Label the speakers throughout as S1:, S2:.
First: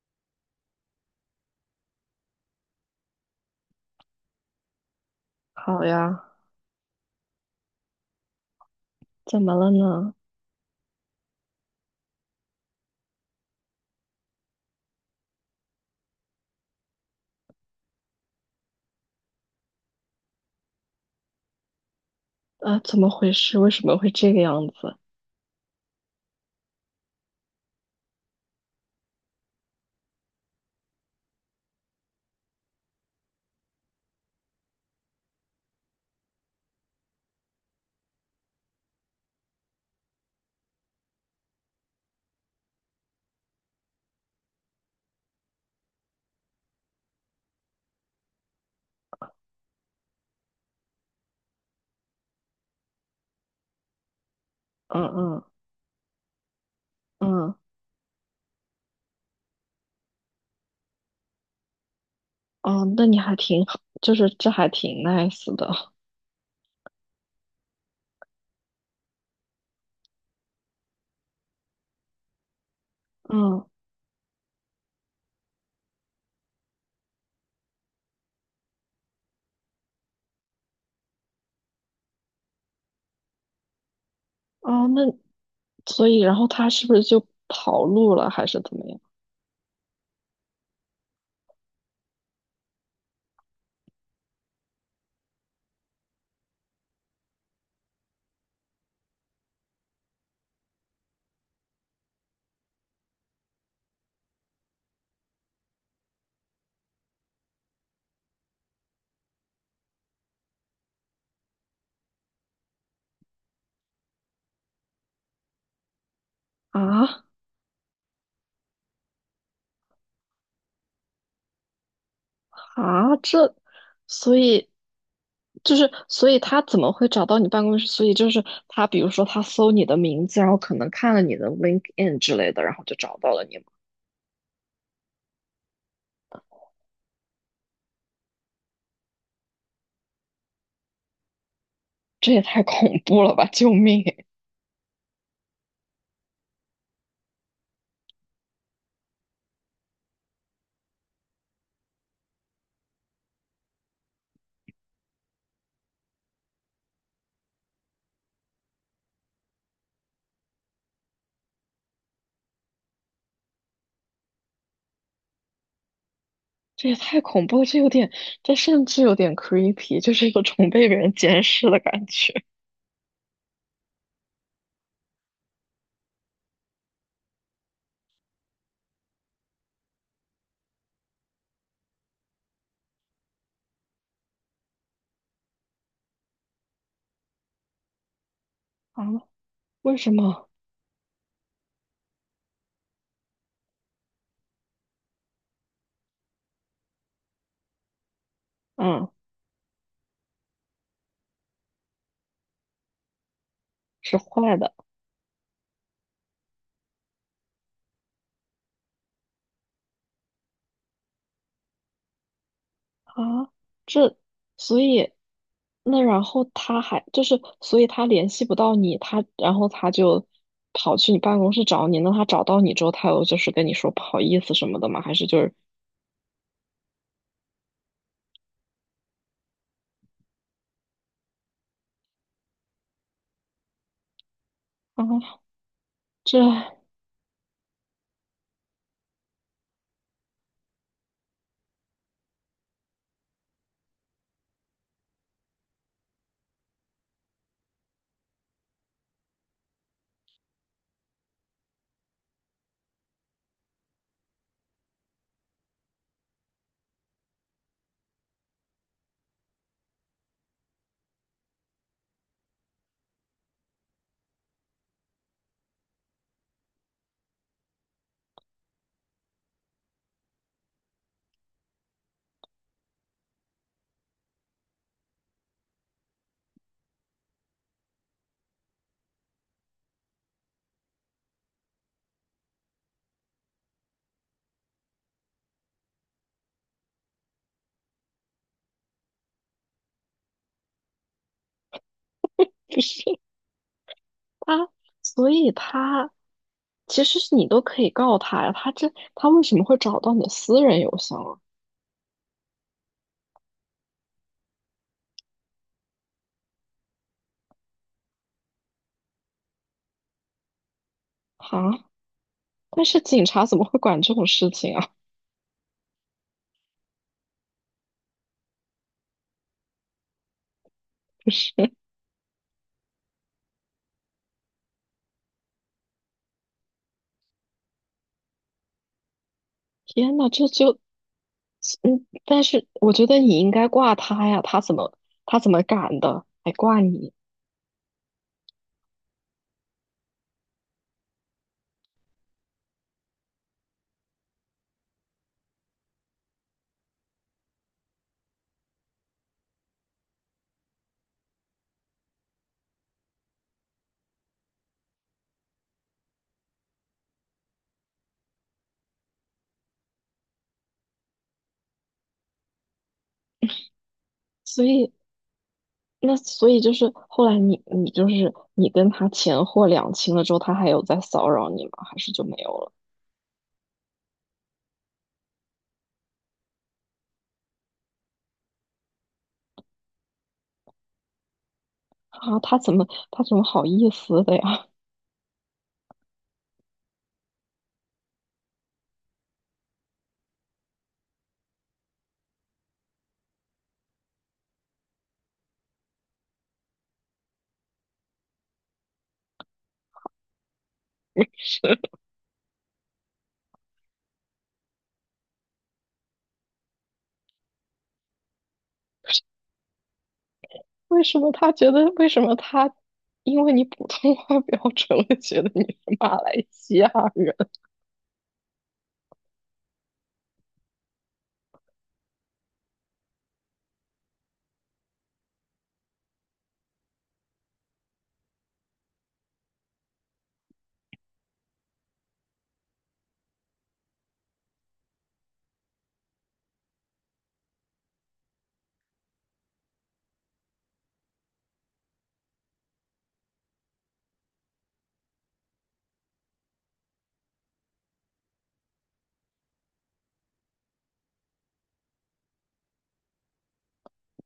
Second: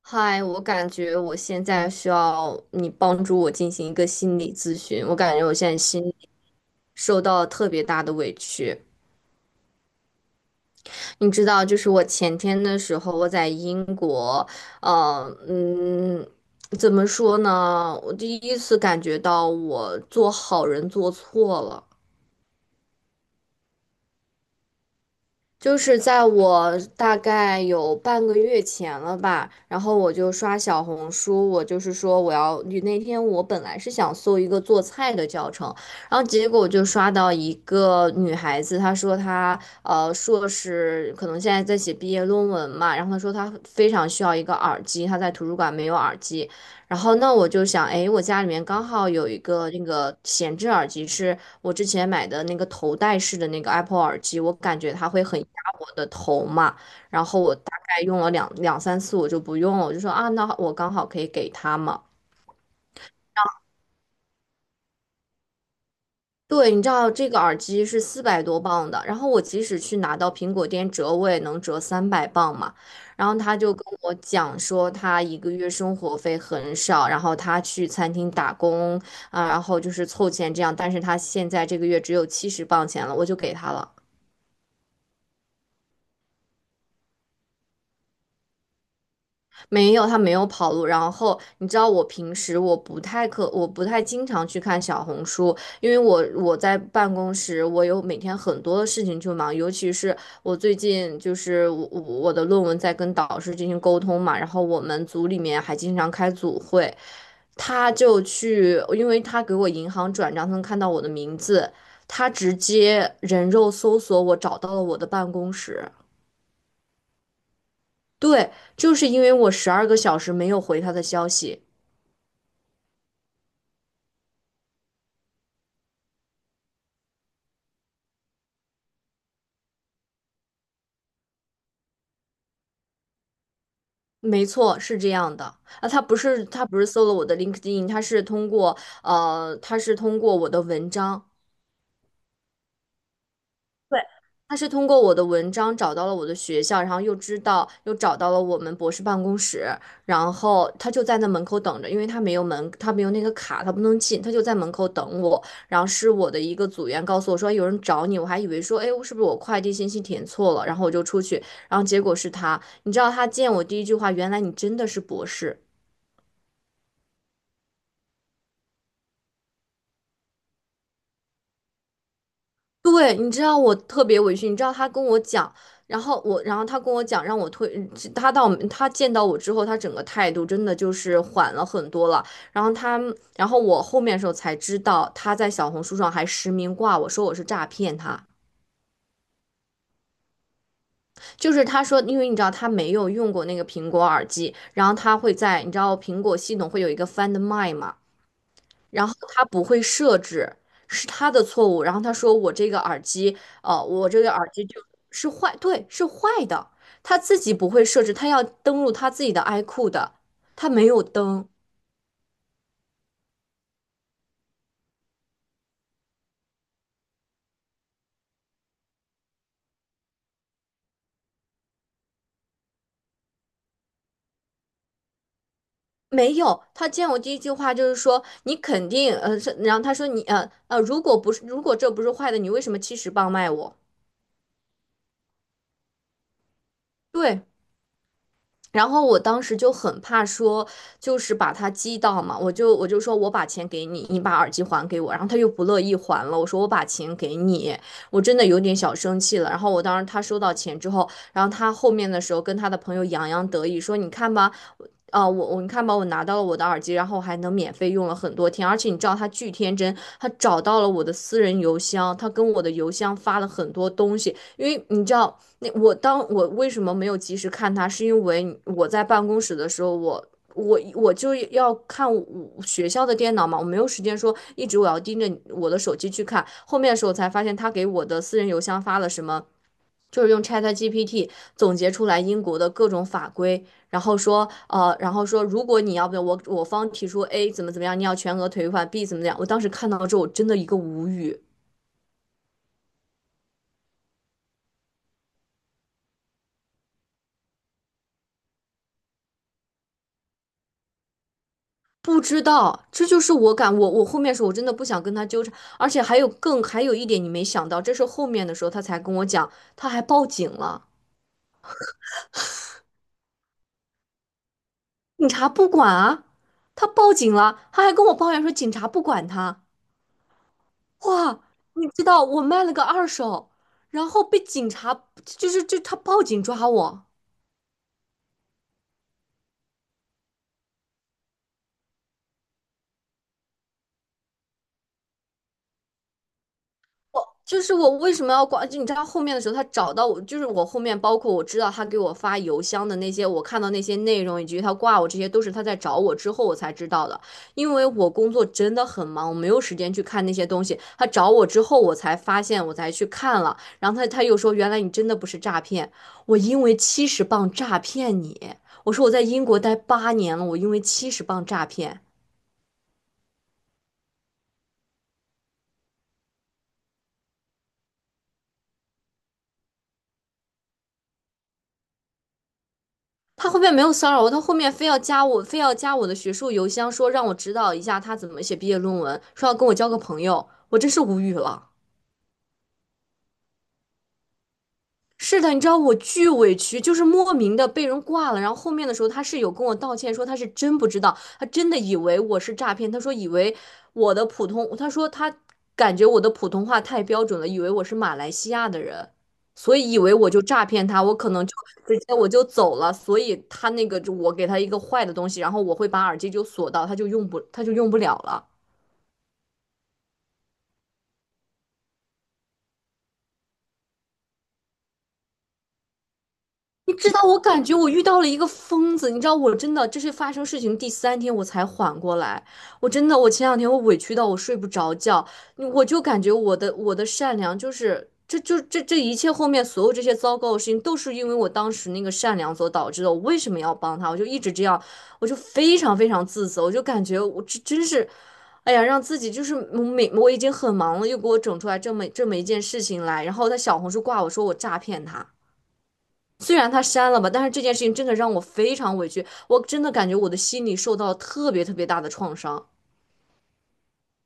S1: 嗨，我感觉我现在需要你帮助我进行一个心理咨询。我感觉我现在
S2: 好
S1: 心
S2: 呀，
S1: 里受到了特别大的委屈。
S2: 怎么了呢？
S1: 你知道，就是我前天的时候，我在英国，呃，嗯，怎么说呢？我第一次感觉到我做好人做错了。
S2: 啊，怎么回事？为什么会这个样子？
S1: 就是在我大概有半个月前了吧，然后我就刷小红书，我就是说我要，那天我本来是想搜一个做菜的教程，然后结果我就刷到一个女孩子，她说她硕士可能现在在写毕业论文嘛，然后她说她非常需要一个耳机，她在图书馆没有耳机，然后那我就想，哎，我家里面刚好有一个那个闲置耳机是。我之前买的那个头戴式的那个 Apple 耳机，我感觉
S2: 嗯
S1: 它会很
S2: 嗯
S1: 压我的头嘛，然后
S2: 嗯，
S1: 我大概用了两三次，我就不用了，我就说啊，那我刚好可以给他嘛。
S2: 哦，那你还挺好，就是这还挺 nice 的。
S1: 对，你知道这个耳机是400多磅的，然后我即使去拿到苹果店折，我也能折300磅嘛。然后他
S2: 嗯，
S1: 就跟我讲说，他一个月生活费很少，然后他去餐厅打工啊，然后就是凑钱这样，但是他现在这个月只有七十磅钱了，我就给他了。
S2: 哦，那所以然后他是不是就跑路了，还是怎么样？
S1: 没有，他没有跑路。然后你知道，我平时我不太经常去看小红书，因为我在办公室，我有每天很多的事情去忙，尤其是我最近就是我的论文在跟导师进行沟通嘛，然后我们组里面还经常开组会，他就去，因为他给我银行转账，他能看到我的名字，他直接人肉搜索我，找到了我的办公室。
S2: 啊
S1: 对，就是因为我12个小时没有回他的消息。
S2: 啊，这，所以就是所以他怎么会找到你办公室？所以就是他，比如说他搜你的名字，然后可能看了你的 LinkedIn 之类的，然后就找到了你吗？
S1: 没错，是这样的啊，他不是搜了我的 LinkedIn，他是通过他是通过我的文章，
S2: 这也太恐怖了吧！救
S1: 对，
S2: 命！
S1: 他是通过我的文章找到了我的学校，然后又知道又找到了我们博士办公室，然后他就在那门口等着，因为他没有门，他没有那个卡，他不能进，他就在门口等我。然后是我的一个组员告诉我说哎有人找你，我还以为说哎是不是我快递信息填错了，然后我就出去，然后结果是他。你知道他见我第一句话，原来你真的是博士。
S2: 这也太恐怖了，这有点，这甚至有点 creepy，就是一个种被人监视的感觉。
S1: 对，你知道我特别委屈，你知道他跟我讲，然后我，然后他跟我讲，让我退，他见到我之后，他整个态度真的就是缓了很多了。然后他，然后我后面的时候才知道，他在小红书上还实名挂我说我是诈骗他，
S2: 啊？为什么？
S1: 就是他说，因为你知道他没有用过那个苹果耳机，然后他会在你知道苹果系统会有一个 Find My 嘛。然
S2: 嗯，
S1: 后他不会设置，是他的错误。然后他说我这个耳机，我
S2: 是
S1: 这个耳
S2: 坏
S1: 机
S2: 的。
S1: 就是坏，对，是坏的。他自己不会设置，他要登录他自己的 iQOO 的，他没有登，
S2: 啊？这，所以，那然后他还就是，所以他联系不到你，他然后他就跑去你办公室找你。那他找到你之后，他有就是跟你说不好意思什么的吗？还是就是
S1: 没有。他见我第一句话就是说你肯定，是然后他说你，如果不是，如果这不是坏的，你为什么七十磅卖我？
S2: 啊，这
S1: 对，然后我当时就很怕说，就是把他激到嘛，我就说我把钱给你，你把耳机还给我，然后他又不乐意还了，我说我把钱给你，我真的有点小生气了。然后我当时他收到钱之后，然后他后面的时候跟他的朋友洋洋得意说，你看吧。啊、我你看吧，我拿到了我的耳机，然后还能免费用了很多天，而且你知道他巨天真，他找到了我的私人邮箱，他跟我的邮箱发了很多东西，因为你知道，那我当我为什么没有及时看他，是因为我在办公室的时候，我就要看我学校的电脑嘛，我没有时间说一直我要盯着我的手机去看。后面的时候才发现，他给我的私人邮箱发了什么，就是用 ChatGPT 总结出来英国的各种法规，然后说然后说如果你要不要我方提出 A 怎么怎么样，你要全额退款 B 怎么怎么样。我当时看到之后，我真的一个无语。
S2: 他，所以他。其实是你都可以告他呀，他这他为什么会找到你的私人邮箱啊？
S1: 不知道，这就是我后面说，我真的不想跟他纠缠，而且还有还有一点你没想到，这是后面的时候他才跟我讲，他还报警了，
S2: 啊，但是警察怎么会管这种事情啊？
S1: 警察不管啊，他报警了，他还跟我抱怨说警察不管他，
S2: 不
S1: 哇，
S2: 是，
S1: 你知道我卖了个二手，然后被警察就他报警抓我。
S2: 天呐，这就，嗯，但是我觉得你应该挂他呀，他怎么他怎么敢的，还挂你？
S1: 我就是我为什么要挂？就你知道后面的时候，他找到我，就是我后面包括我知道他给我发邮箱的那些，我看到那些内容以及他挂我这些，都是他在找我之后我才知道的。因为我工作真的很忙，我没有时间去看那些东西。他找我之后，我才发现，我才去看了。然后他又说，原来你真的不是诈骗，我因为七十磅诈骗你。我说我在英国待八年了，我因为七十磅诈骗。
S2: 所以那所以就是后来你你就是你跟他钱货两清了之后，他还有在骚扰你吗？还是就没有了？
S1: 他后面没有骚扰我，他后面非要加我，非要加我的学术邮箱，说让我指导一下他怎么写毕业论文，说要跟我交个朋友，我真是无语了。
S2: 啊，他怎么他怎么好意思的呀？
S1: 是的，你知道我巨委屈，就是莫名的被人挂了。然后后面的时候，他是有跟我道歉，说他是真不知道，他真的以为我是诈骗。他说以为我的普通，他说他感觉我的普通话太标准了，以为我是马来西亚的人，所以以为我就诈骗他，我可能就 直接我就走了。所以他那个就我给他一个坏的东西，然后我会把耳机就锁到，他就用不了了。
S2: 为什么他觉得为什么他因为你普通话标准了，觉得你是马来西亚
S1: 你知道，
S2: 人？
S1: 我感觉我遇到了一个疯子。你知道，我真的这是发生事情第三天我才缓过来。我真的，我前两天我委屈到我睡不着觉，我就感觉我的善良就是这就这这一切后面所有这些糟糕的事情都是因为我当时那个善良所导致的。我为什么要帮他？我就一直这样，我就非常非常自责，我就感觉我这真是，哎呀，让自己就是我已经很忙了，又给我整出来这么一件事情来，然后在小红书挂我说我诈骗他。虽然他删了吧，但是这件事情真的让我非常委屈，我真的感觉我的心里受到了特别特别大的创伤。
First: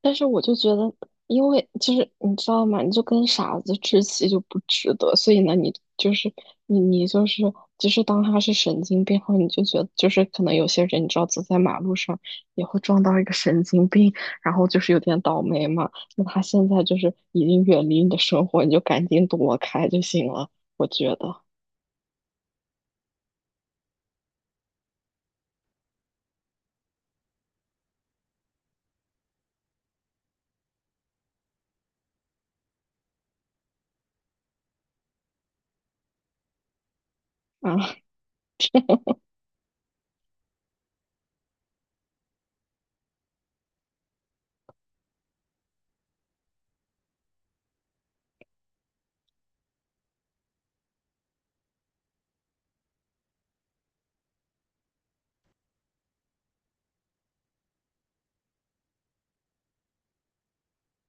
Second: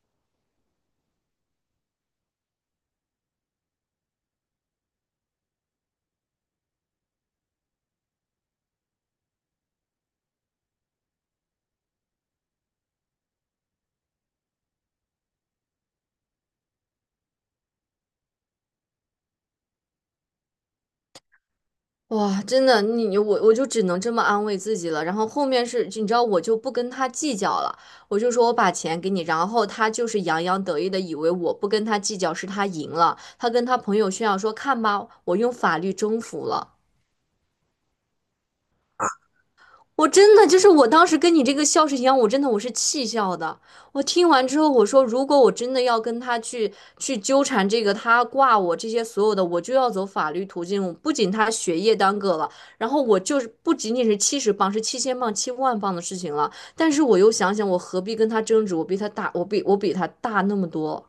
S2: 但是我就觉得，因为就是你知道吗？你就跟傻子置气就不值得，所以呢，你就是你你就是就是当他是神经病后，你就觉得就是可能有些人你知道走在马路上也会撞到一个神经病，然后就是有点倒霉嘛。那他现在就是已经远离你的生活，你就赶紧躲开就行了，我觉得
S1: 哇，真的，我就只能这么安慰自己了。然后后面是，你知道，我就不跟他计较了，我就说我把钱给你。然后他就是洋洋得意的以为我不跟他计较是他赢了，他跟他朋友炫耀说，看吧，我用法律征服了。
S2: 啊。
S1: 我真的就是我当时跟你这个笑是一样，我真的我是气笑的。我听完之后，我说如果我真的要跟他去纠缠这个，他挂我这些所有的，我就要走法律途径。不仅他学业耽搁了，然后我就是不仅仅是七十磅，是7,000磅、7万磅的事情了。但是我又想想，我何必跟他争执？我比他大，我比他大那么多。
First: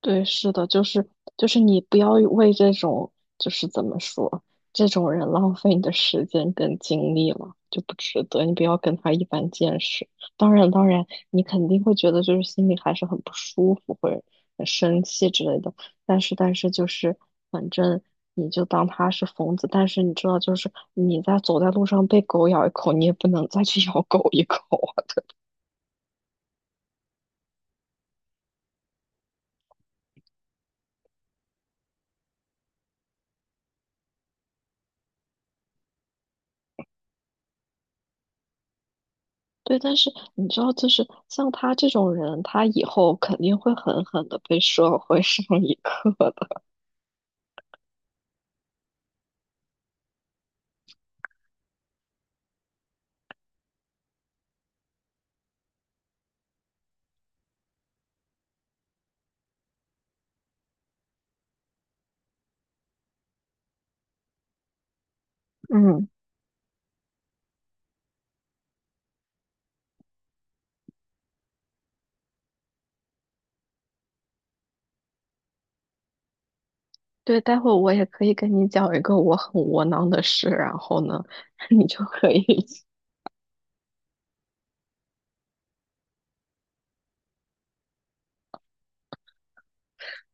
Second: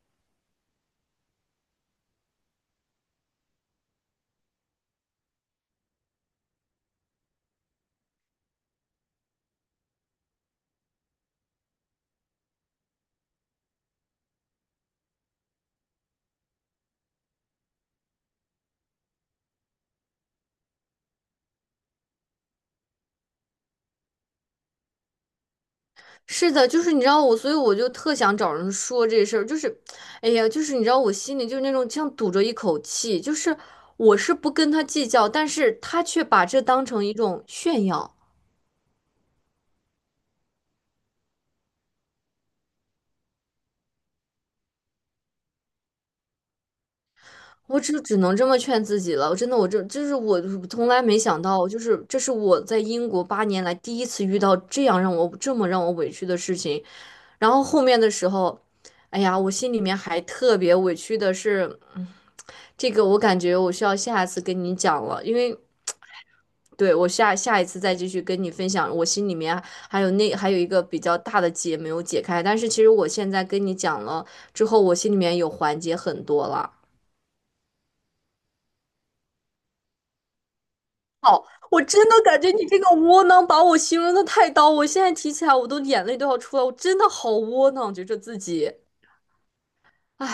S2: 对，是的，就是就是你不要为这种就是怎么说这种人浪费你的时间跟精力了，就不值得。你不要跟他一般见识。当然，当然，你肯定会觉得就是心里还是很不舒服，或者很生气之类的。但是，但是就是反正你就当他是疯子。但是你知道，就是你在走在路上被狗咬一口，你也不能再去咬狗一口。
S1: 是的，就是你知道我，所以我就特想找人说这事儿，就是，哎呀，就是你知道我心里就是那种像堵着一口气，就是我是不跟他计较，但是他却把这当成一种炫耀，
S2: 对，但是你知道，就是像他这种人，他以后肯定会狠狠的被社会上一课的。
S1: 我只能这么劝自己了。真的，我这就是我从来没想到，就是这是我在英国八年来第一次遇到这样让我这么让我委屈的事情。然后后面的时候，哎呀，我心里面还特别委屈的是，这个我感觉我需要下次跟你讲了，因为。
S2: 嗯，
S1: 对，我下一次再继续跟你分享，我心里面啊还有还有一个比较大的结没有解开，但是其实我现在跟你讲了之后，我心里面有缓解很多了。
S2: 对，待会我也可以跟你讲一个我很窝囊的事，然后呢，
S1: 我
S2: 你就
S1: 真的
S2: 可
S1: 感
S2: 以，
S1: 觉你这 个窝囊把我形容的太刀，我现在提起来我都眼泪都要出来，我真的好窝囊，觉着自己。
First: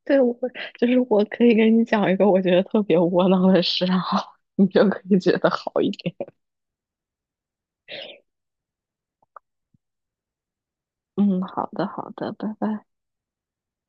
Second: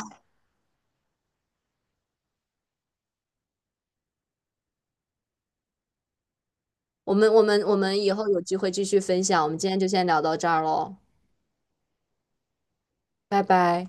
S2: 对，我就是我可以跟你讲一个我觉得特别窝囊的事，然后你就可以觉得好一点。
S1: 我们以后有机会继续分享，我们今天就先聊到这儿喽，
S2: 嗯，好的，好的，拜拜。
S1: 拜拜。